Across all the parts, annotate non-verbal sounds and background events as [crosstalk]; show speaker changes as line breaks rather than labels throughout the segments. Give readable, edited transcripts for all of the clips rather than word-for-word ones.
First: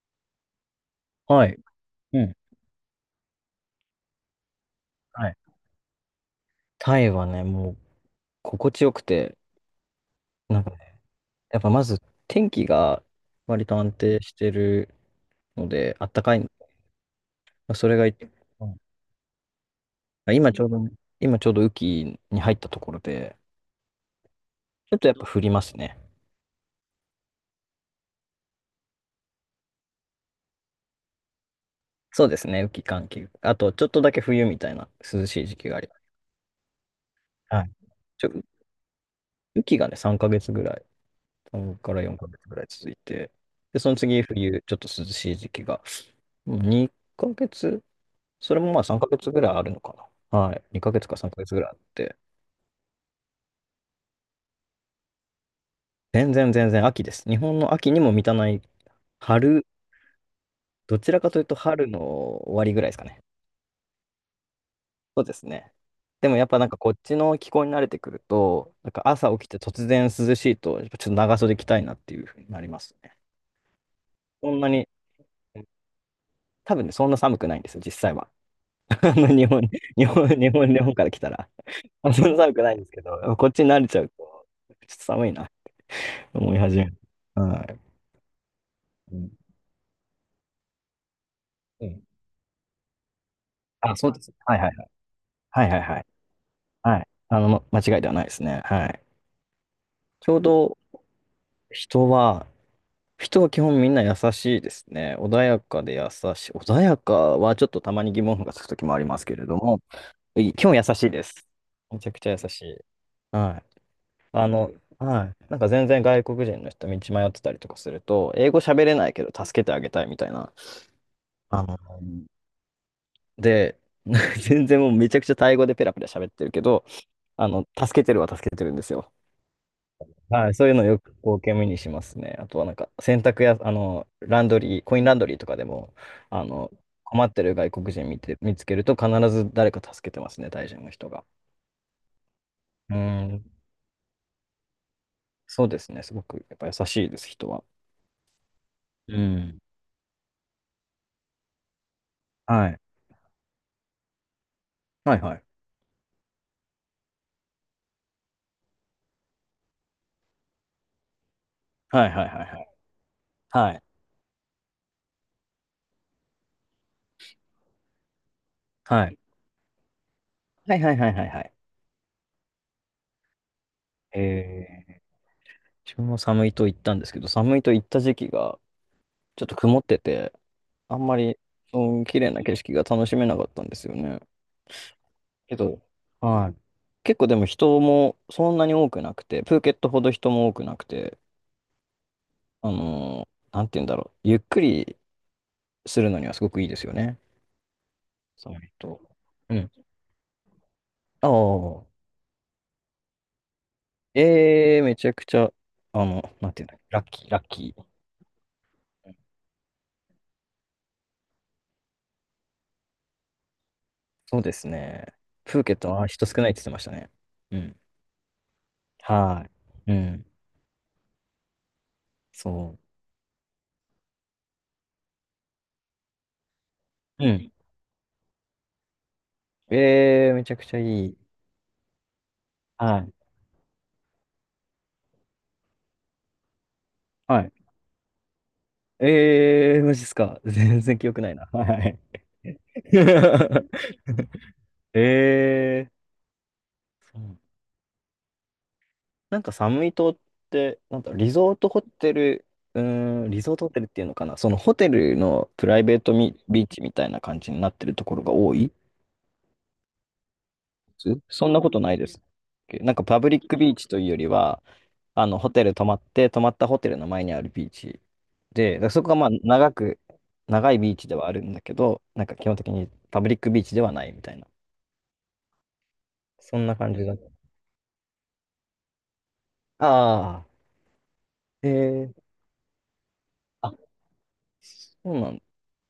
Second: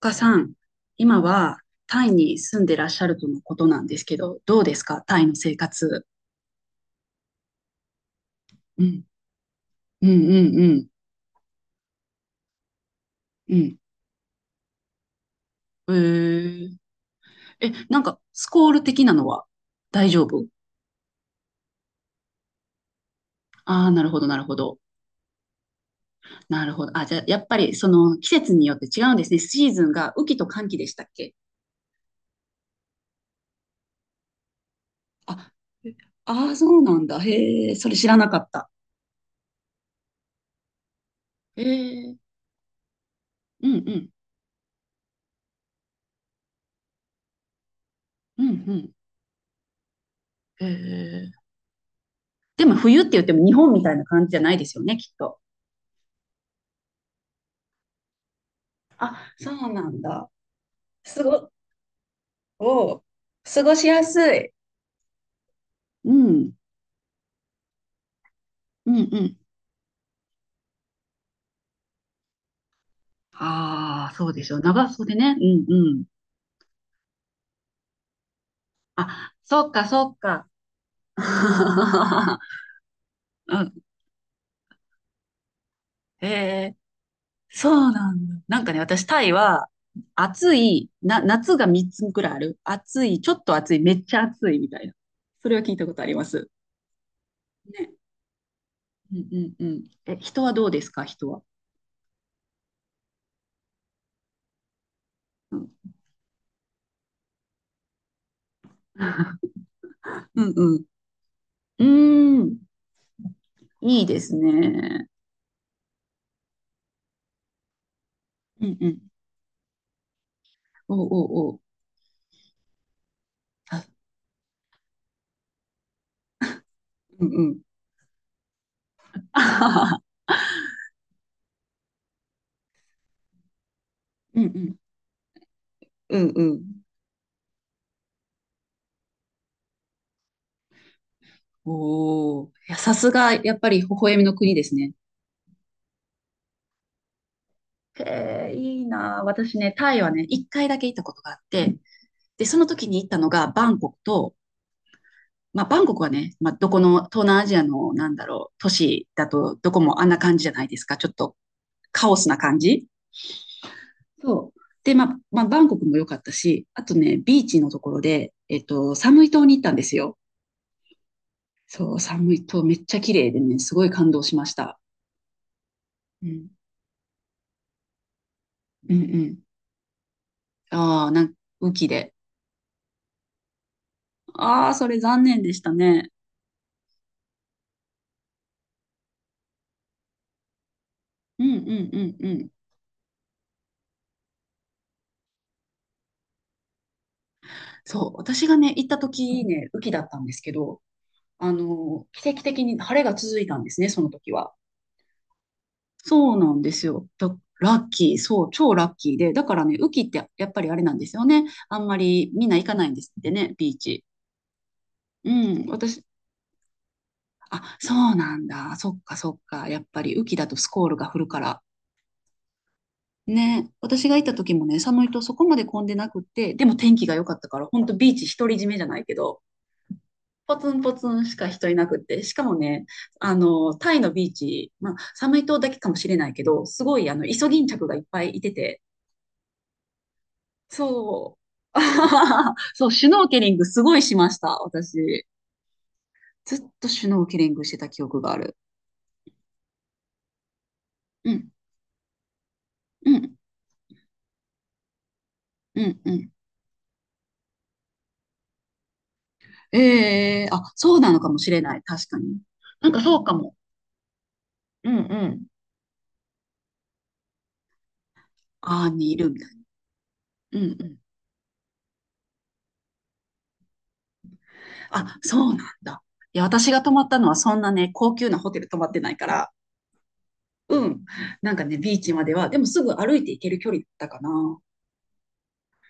岡さん、今
はい。
はタイ
うん。
に住んでらっしゃるとのことなんですけど、どうですかタイ
は
の
い。
生活？
タイはね、もう心
う
地よく
ん、
て、
うん、
なんか、
うん、
やっぱまず天気が
う
割
ん、
と安定してるの
うん。
で、あったかい
へえ。え、
の。それ
なん
がい、
か、ス
う
コー
ん。
ル的なのは大丈夫？
今ちょうどね、今ちょうど雨季に入ったところで、
ああー、なるほど、なるほど。
ちょっとやっぱ降りますね。
なるほど。あ、じゃあ、やっぱり、その、季節によって違うんですね。シーズンが雨季と乾季でしたっけ？
そうですね、雨季、寒季。あと、ちょっとだけ冬みたいな涼しい
あ、
時期があり
え
ます。
あー、そうなんだ。
は
へ
い。
え、それ知ら
ち
な
ょ、
かった。
雨季がね、3ヶ月ぐらい、
へ
3から
え、
4ヶ月ぐらい続いて、
うん、
で、そ
う
の
ん、
次冬、ちょっと涼しい時期が、2ヶ月、
うん、
それ
う
もまあ
ん。
3ヶ月ぐらいあるのかな。はい。
へ
2ヶ月か
え。
3ヶ月ぐらいあって。
でも、冬って言っても日本みたいな感じじゃないですよね、きっと。
全然全然秋です。日本の秋にも満たない
あ、そ
春、
うなんだ。
どちら
す
かという
ご、
と春の終わりぐらいで
お
す
う、
かね。
過ごしやすい。
そうですね。
う
でもやっ
ん、
ぱなんかこっちの気候に慣れてくると、なん
うん、
か
う
朝
ん。
起きて突然涼しいと、やっぱちょっと長袖着たいなっていうふうになりますね。
ああ、そうでし
そ
ょう。
んな
長
に、
袖ね。うん、うん。
多分ね、そんな寒くないんですよ、実際は。[laughs] あの
あ、
日本、
そっか、そ
日
っ
本、
か。
日本、日本から来たら。あそんな
[laughs]
寒くないんですけど、こっ
う
ちに
ん。
慣れちゃうと、ちょっと寒いな、
へ
思い
え、
始める。は
そ
い。
うなんだ。なんかね、私、
う
タ
ん。
イは、暑い、な、夏が3つぐらいある。暑い、ちょっと暑い、め
あ、
っ
そう
ち
で
ゃ
す。
暑
はい
い
は
み
い
た
は
い
い。
な。それは
はい
聞
は
い
い
たこ
は
とあ
い。
ります。
はい。あの、ま
ね。
間違いではないですね。はい。
うん、うん、うん。え、
ちょう
人はどう
ど
ですか、人は？
人は、人は基本みんな優しいですね。穏
う
や
ん。
かで優しい。穏やかはちょっとたまに疑問符がつくときもありますけ
[laughs]
れども、
う
い
ん、
基
う
本優
ん。
しいです。
う
めちゃくちゃ優
ーん、
しい。はい。
いいです
あの、
ね。
はい。なんか全然外国人の人道迷ってたりとかすると、英語
うん
喋
う
れ
ん。
ないけど助けてあげたいみたいな。
おうおうおう。
あの、で、
あ、
[laughs] 全然もうめちゃくちゃタイ語でペラペラ喋ってるけど、
うん
あ
うん。
の、助けてるは助けてるんですよ。
[laughs] あはは
はい、そういうのよく光景目にしますね。あとはなんか洗濯や、あの、
う
ラ
んう
ンド
ん。
リー、コインランドリーとかでも、
うんう
あの、
ん。
困ってる外国人見つけると必ず誰か助けてますね、タイ人の人が。
おお。いや、さ
う
すが、
ん、
やっぱり微笑みの国ですね。
そうですね。すごくやっぱ優しいです、人は。
へえ、いい
う
なあ。私
ん。
ね、タイはね、一回だけ行ったことがあって、で、その
はい。
時に行ったのがバンコクと、
はいはい。
まあ、バンコクはね、まあ、どこの東南アジアの、なんだろう、都市だと、どこもあんな感じじゃないですか。ちょっと
は
カ
い
オ
は
ス
い
な
はい
感
はい。
じ。
はい。
そう。で、まあ、まあ、バンコクも良かったし、あとね、ビーチのところで、サムイ島に行ったんですよ。
はいはいはいはいはい。
そう、寒いとめっちゃ綺麗でね、すごい感動しまし
え
た。
ー、自分も
う
寒
ん。
いと行ったんですけど、寒いと行った時期が
うんうん。
ちょっと曇ってて、あん
ああ、
ま
なんか、
り、
雨季
うん、
で。
綺麗な景色が楽しめなかったんですよね。
ああ、それ残念で
け
した
ど、
ね。
はい。結構でも人もそんなに多くなくて、プーケットほど人も多くなくて、
うんうんうんうん。
あの、ーなんて言うんだろう。ゆっくりするのにはすごくいいですよね。
そう、私
そう
が
えっ
ね、行った
と。
時
う
ね、
ん。
雨季だったんですけど、
あ
あ
あ。
の、奇跡的に晴れが続いたんですね、その時は。
ええめちゃくちゃ、あの、
そう
な
な
ん
ん
て言うん
で
だっけ、
す
ラッ
よ。
キー、ラッキ
ラ
ー。
ッキー、そう、超ラッキーで。だからね、雨季ってやっぱりあれなんですよね。あんまりみんな行かないんですってね、ビーチ。
そうですね。
う
プー
ん、
ケット
私、
は人少ないって言ってましたね。う
あ、
ん。
そうなんだ。そっかそっ
は
か。やっ
い。う
ぱり雨
ん。
季だとスコールが降るから。
そ
ね、私が行った時もね、寒いとそこまで混んでなくって、でも天気が良
う。う
かった
ん。
から、ほんとビーチ独り占めじゃないけど、
ええめち
ポ
ゃく
ツ
ちゃ
ンポツ
いい。
ンしか人いなくって、しかもね、
はい。
あの、タイのビーチ、まあ、寒い島だけかもしれないけど、すごい、あの、イ
は
ソ
い。
ギンチャクがいっぱいいてて、
ええマジっすか。全然記憶ない
そ
な。は
う。
い。
[laughs] そう、シュノーケリングすごいしました、
[laughs]
私。
ええ
ずっとシュ
そ
ノーケ
う。
リングしてた記憶がある。
なんかサムイ島って、なんだ、
う
リ
ん、
ゾートホテル、う
う
ーん、
ん、
リゾートホテルっていうのかな、そのホテルのプラ
う
イベ
ん、
ー
う
ト
ん。
ミビーチみたいな感じになってるところが多いで
ええーあ、そうなの
す。
かも
そ
し
ん
れ
なこ
な
と
い、
ない
確
で
か
す。
に。なん
なん
か
か
そ
パ
う
ブ
か
リッ
も。
クビーチというよりは、
うん、う
あの、
ん。
ホテル泊まって、泊まったホテルの前にあるビーチで、だか
あ
ら
あ、
そこ
に
が
い
まあ、
る
長く、
うん
長い
う
ビー
ん。
チではあるんだけど、なんか基本的にパブリックビーチではないみたいな、
あ、そうなんだ。いや、
そん
私
な
が泊
感
ま
じ
っ
だ。
たのはそんなね、高級なホテル泊まってないから、
ああ、
うん。なんかね、ビーチ
え
まで
え、
は、でもすぐ歩いて行ける距
あ、
離だ
そ
ったかな。
うなんだ。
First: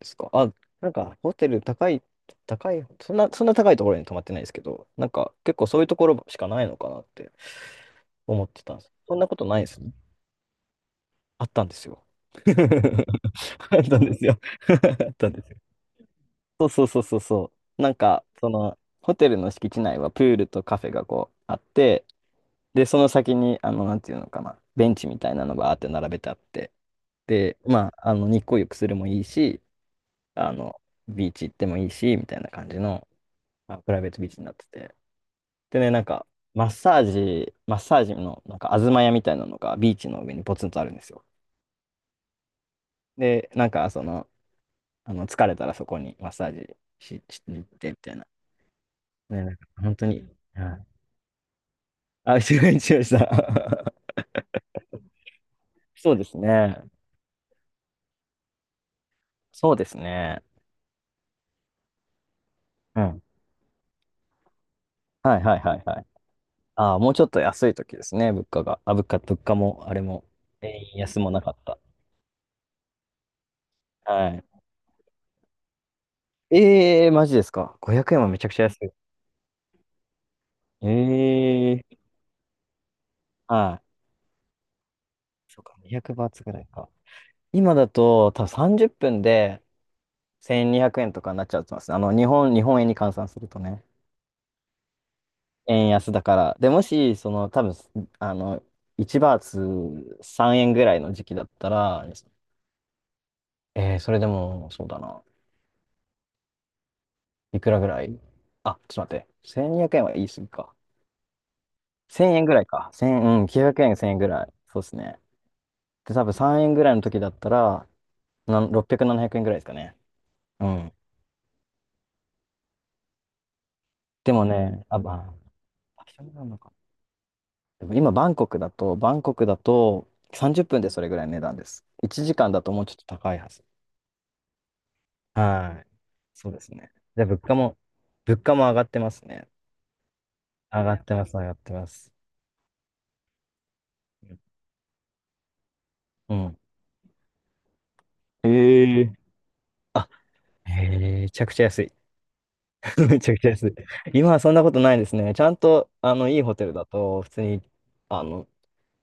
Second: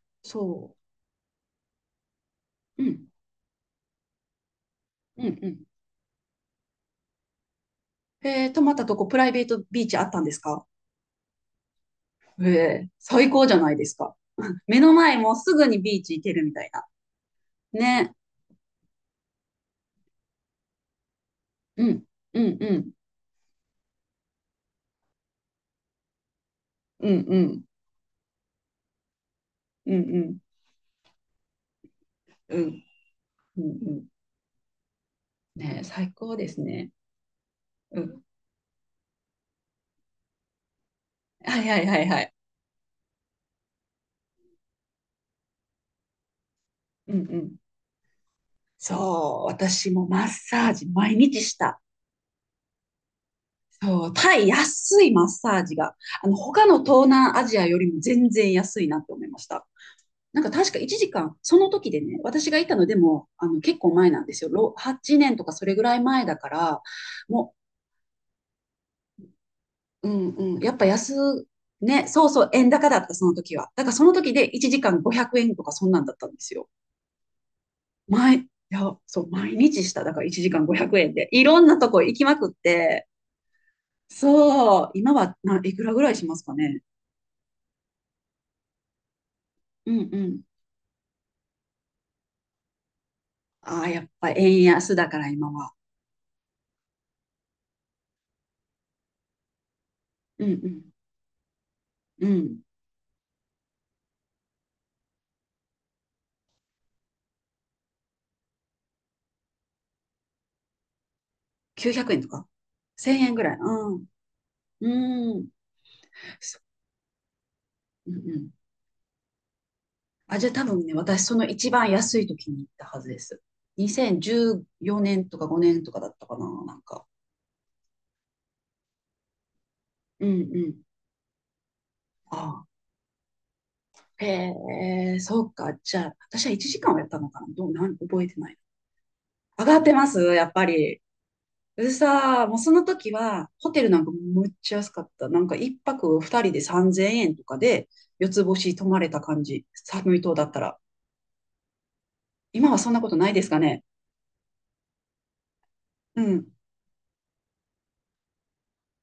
ですか。あ、
そ
なんか、ホテル高い、高
う。う
い、
ん。
そんな高いところに泊まってないですけど、なん
うん
か、
う
結
ん。
構そういうところしかないのかなって思っ
泊
て
まっ
たんで
た
す。
とこ
そ
プ
ん
ラ
な
イ
こ
ベ
と
ー
な
ト
いです
ビー
ね。
チあったんですか？
あったんですよ。
ええ、最
[laughs]
高じゃない
あっ
です
たんで
か。
すよ。
[laughs] 目の
[laughs] あっ
前
た
も
ん
う
です
す
よ。
ぐにビーチ行けるみた
そう
い
そ
な。
うそうそう。なん
ね。
か、その、ホテルの敷地内はプールとカフェがこうあっ
うん。
て、
うんう
で、
ん。
その先に、あの、なんていうのかな、ベンチみたいなのがあって並べてあって、
うんう
で、
ん。
まあ、あの、日光浴するもいいし、
うんうん。
あの、ビーチ行ってもいいし、みたいな
う
感じ
ん
の、
うん。
まあ、プ
う
ライ
ん
ベートビーチになってて。
ね
で
え、
ね、なん
最
か、
高です
マッ
ね。
サージ、マッサ
う
ージ
ん。
の、なんか、東屋みたいなのがビーチの上にポツンとあるんですよ。
はいはいはいはい。
で、なんか、その、あの疲れたらそこにマッサージ
うん
し、
う
し
ん。
に行ってみたいな。
そう、
ね、なんか、
私
本
も
当に。
マッサ
は
ージ
い。
毎日した。
あ、一応、一応した。
そ
[laughs]
う、タイ安いマッサージが、
そうで
あの、
す
他の
ね。
東南アジアよりも全然安いなって思いました。
そうです
な
ね。
んか確か1時間、その時でね、私がいたので
うん。
も、あの、結構前なんですよ。8年
はい
とか
はい
それ
は
ぐ
い
ら
は
い
い。
前だから、
ああ、もうちょっと
も
安い時ですね、物価が。あ、物価も、あれ
う、う
も、
んうん、やっ
円
ぱ安、
安もなかった。
ね、そうそう、円高だった、その時は。だからその
は
時で
い。
1時間500円とかそんなんだったんですよ。
ええー、マジですか。500円はめ
い
ちゃくちゃ安い。
や、そう、毎日した。だから1時間500円で。いろん
ええ
なと
ー、
こ行きまくって、
はい。
そう、今はな、
そう
い
か、
くらぐらい
200
し
バー
ます
ツ
か
ぐらい
ね。
か。今だと、多分30分で
うんうん。
1200円とかになっちゃうと思いますね。あの、日本円に換算すると
あ
ね。
あ、やっぱ円安だから今は。
円安だから。で、もし、その、多分、あの、1バーツ
う
3円ぐ
ん
らいの時期だったら、
うん。うん。
えー、それでも、そうだな。いくらぐらい、あ、ちょっと待って。1200円は言い過ぎか。
900円と
1000円
か
ぐらいか。
?1000 円
1000、
ぐ
うん、
らい。
900
う
円、
ん。
1000円ぐらい。そうですね。
うん。
で、多分
そ
3円ぐらいの時だったら、
うんうん。
なん600、700円ぐらいですかね。
あ、じゃあ多
う
分
ん。
ね、私その一番安い時に行ったはずです。
でも
2014
ね、あ、ま
年とか5年とか
あ、場
だっ
所
たか
なの
な、
か、
なんか。
でも今、バンコクだと
うん
30
うん。
分でそれぐらいの値段です。1
あ
時間だ
あ。
ともうちょっと高いはず。
へえ、そうか。
はい。
じゃあ、私
そ
は
うで
1
す
時
ね。
間はやった
で、
の
物
かな。
価
どう、
も、
なん、覚えて
物
な
価
い。
も上がってますね。
上がってますやっぱ
上が
り。
ってます、上がってま
で
す。
さー、もうその時は、ホテルなんかむっちゃ安かった。なんか一泊
う
二人
ん。
で3000円とかで、四つ星泊
え
まれ
え。
た感じ。
あ、
寒い島だったら。
え、めちゃくちゃ安い。
今はそんなこ
[laughs]
と
め
な
ち
い
ゃく
で
ち
す
ゃ
か
安い。
ね。
今はそんなことないですね。ちゃんと、あ
う
の、いい
ん。
ホテルだと、普通に、あの、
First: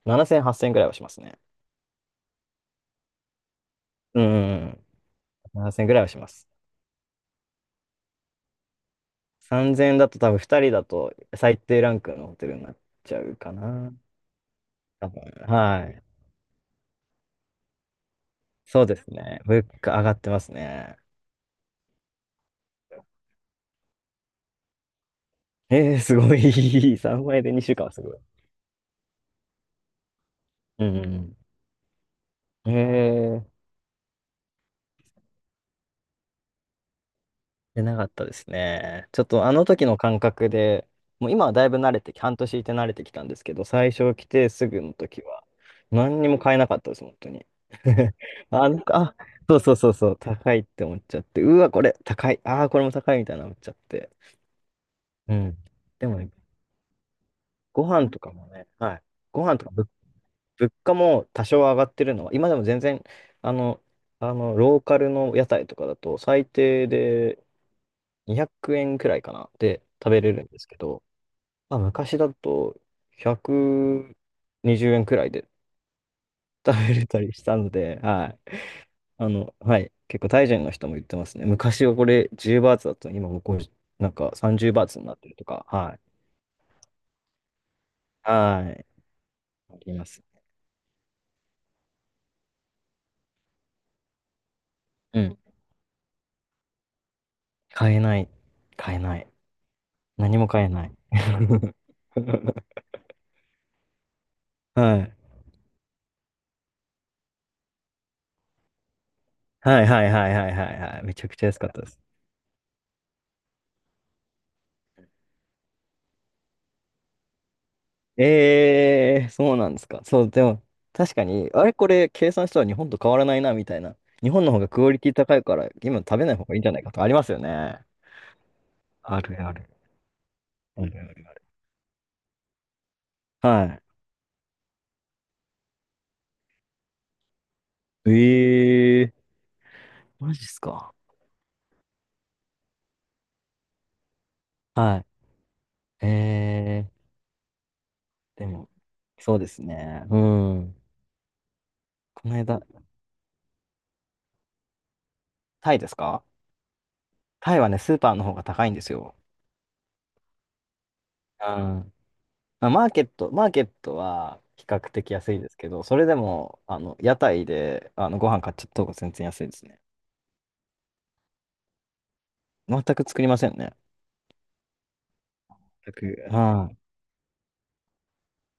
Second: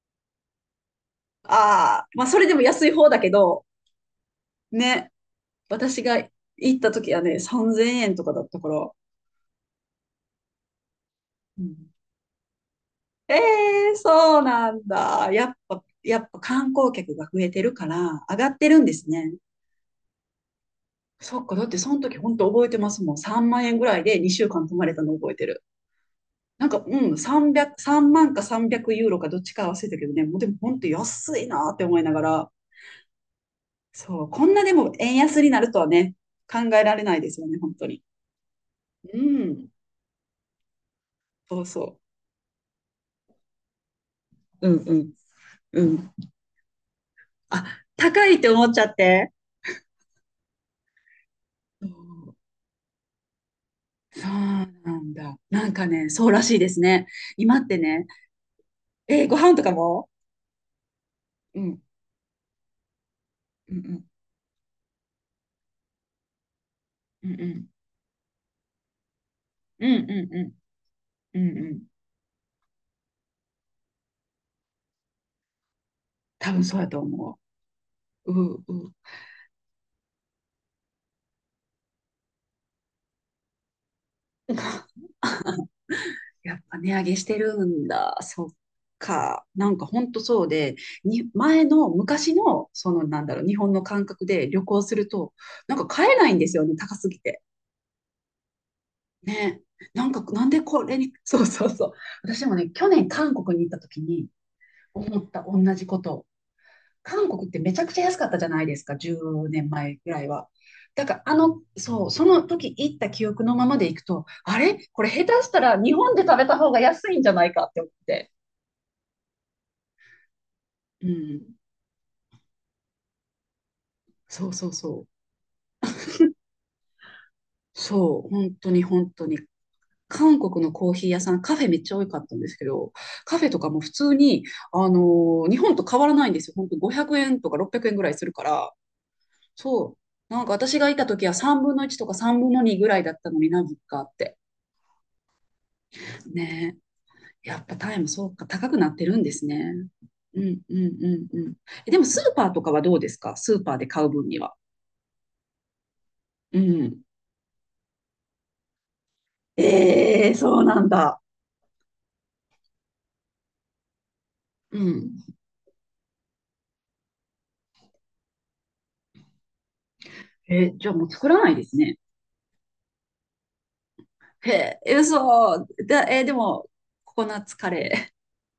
7000、8000ぐらいはしますね。
ああ、まあそれでも安い方だけど、
うんうんうん。
ね。
7000ぐら
私
いは
が
します。
行った時はね、3000円とかだったから。
3000だと多分2人だと最
う
低
ん、
ランクのホテルになっちゃ
え
うか
え
な。
ー、そうなん
多分、
だ。やっ
は
ぱ、
い。
やっぱ観光客が増えてるから、上がってる
そ
ん
う
で
で
す
す
ね。
ね。物価上がってますね。
そっか、だってその時本当覚えてますもん。3万円ぐらいで2週間泊まれたの覚えてる。
えー、すご
なんか、
い。[laughs]
うん、
3倍で2週
300、
間はす
3
ごい。
万か300ユーロかどっちか忘れたけどね、もうでも本
う
当安
ん。
いなって思いながら、
えー、
そう、こんなでも円安になるとはね、考えられないですよね、本
出
当
な
に。
かったですね。
う
ちょっとあの
ん、
時の感覚で、もう今は
そ
だ
う
いぶ慣
そ
れてき、半年いて慣れてきたんですけど、最初来てす
う。う
ぐの
ん
時は、
うんうん。
何にも買えなかったです、本当に。
あ、
[laughs]
高いって思
あ、な
っち
ん
ゃっ
か、あ、
て。
そうそうそうそう、高いって思っちゃって、うわ、こ
そ
れ高
う
い、ああ、これも高いみたいな思っちゃって。
そうなん
う
だ。
ん。
なんか
で
ね、
も
そう
ね、
らしいですね。今って
ご
ね、
飯とかもね、はい。
ご
ご
飯
飯
と
と
か
か
も
物価も多少
う
上
ん、
がってるのは、今でも全然、あ
うん、う
の、
ん、
あの、ローカルの屋台とかだと、最低
うん、
で
うん、
200円くえんくらいかな、で
うん、う
食べれ
ん、
るんです
う
けど、
ん、う
まあ、
ん、
昔だと120円くにじゅうえんくらいで
多分そ
食
うや
べ
と
れたり
思
したので、は
う。
い。
うん、うん。
あの、はい。結構、タイ人の人も言ってますね。昔はこれ10バーツだったのに、今もうこう、なんか30バーツになってるとか、はい。
やっぱ値上げしてるんだ。そっ
はい。
か。なん
あ
か
り
ほ
ま
んと
す。
そうで、前の昔の、そのなんだろう、日本の感覚で旅行する
う
と、
ん。
なんか買えないんですよね、高すぎて。
買えない。買えない。
ね。なんか、
何
な
も
んで
買え
こ
ない。
れに、そうそうそう。私もね、
[laughs]
去年韓国に行った時に
はい。
思った同じこと。韓国ってめちゃくちゃ安かったじゃないですか、10年
はい
前
は
ぐ
い
らい
はい
は。
はいはいはい。
だか
め
ら、
ちゃ
あ
くちゃ安
の、
かったです。
そう、その時行った記憶のままで行くと、あれこれ下手したら日本で食べた方が安いんじゃないかって思って。
えー、そうなんですか。そう、でも、
う
確かに、
ん、
あれこれ計算したら日本と変わらないな、みたいな。日本
そ
の
う
方
そ
が
う
クオリ
そう。
ティ高いから、今食べない方がいいんじゃないかとかありますよね。
そう、本当に本
あ
当に。
るある。
韓国の
あ
コー
る
ヒー屋さ
あ
ん、
る。
カフェめっちゃ多かったんですけど、カフェとかも
は
普通に、あの日本と変わらないんですよ。本当500円とか600円ぐら
い。
いするから、
えー、
そ
マ
う、
ジ
なん
っ
か
す
私が
か。
いた時は3分の1とか3分の2ぐらいだったのになぜかって。
はい。
ね
えー
え、やっぱタイもそうか、
でも、
高くなってるんで
そう
す
です
ね。
ね。う
うんう
ん。
んうんうん。えでもス
こ
ー
の
パー
間、
とかはどうですか？スーパーで買う分には。
タイですか。
うん。
タイはね、スーパーの方が高いんですよ。
ええそうなんだ。
ー、ん、まあマーケットは比
う
較的
ん。
安いですけど、それでも、あの、屋台で、あの、ご飯買っちゃった方が全然安いですね。
じゃあもう作らないですね。
全く作りませんね。
へえ、嘘。
全
だ、えー
く、
でも、
はい。
ココナッツカレー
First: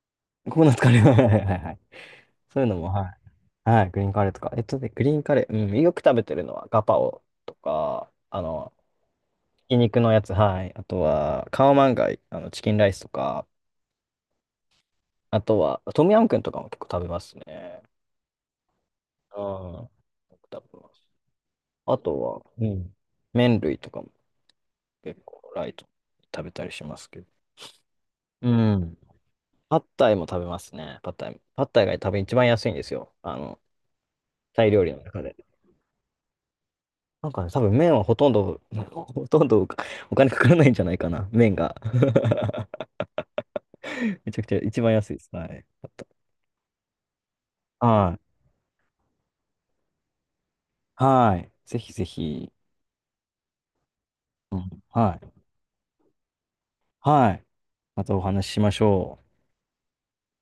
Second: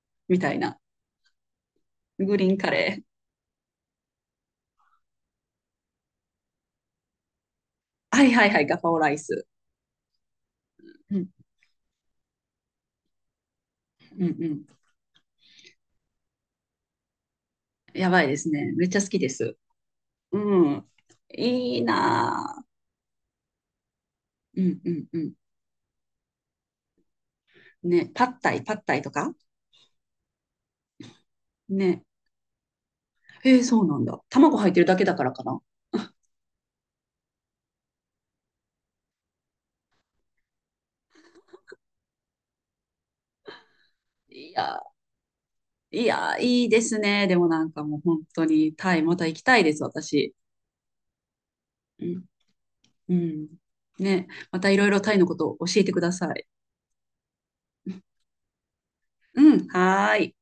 [laughs] み
コ
たい
コナッ
な。
ツカレーは、いはいはいはい。
グリーン
そうい
カ
うのも、
レ
はい。はい、グリーンカレーとか。えっとね、グリーンカレー、うん、よく食べてるのはガパオとか、
ー。はい
あ
はいはい、
の、
ガパオライス。
ひき肉のやつ、はい。あと
うん、
は、カオマンガイ、あの、チキンライスとか、
うん、うん。
あとは、トムヤムクンとかも結構食べますね。
やばいですね。めっちゃ好きで
うん。
す。
よ
う
く食べ
ん。
ます。
いい
あとは、
なぁ
うん。麺類とかも。
うん、うん、
結
う
構ライトに食べたりしますけど。
ん。ね、パッ
う
タイ、パッタ
ん。
イとか
パッタイも食べますね。パッタイ。パッタイが
ね。
多分一番安いんですよ。あ
へ
の、
え、そうなんだ。卵
タ
入
イ
って
料
る
理
だ
の
けだ
中
から
で。
かな。
なんかね、多分麺はほとんど、[laughs] ほとんどお金かからないんじゃないかな。麺が。[laughs] めちゃく
い
ちゃ
や、
一番安いです。はい。パッ
い
タイ、
や、いいですね。でもなんかもう
は
本
い。
当にタイ、また行きたいです、私。
はい。ぜひ
う
ぜ
ん、
ひ。
うん。ね、
う
ま
ん、
たいろいろタ
は
イのこ
い。
とを教えてください。
はい。またお話ししましょう。
うん、はーい。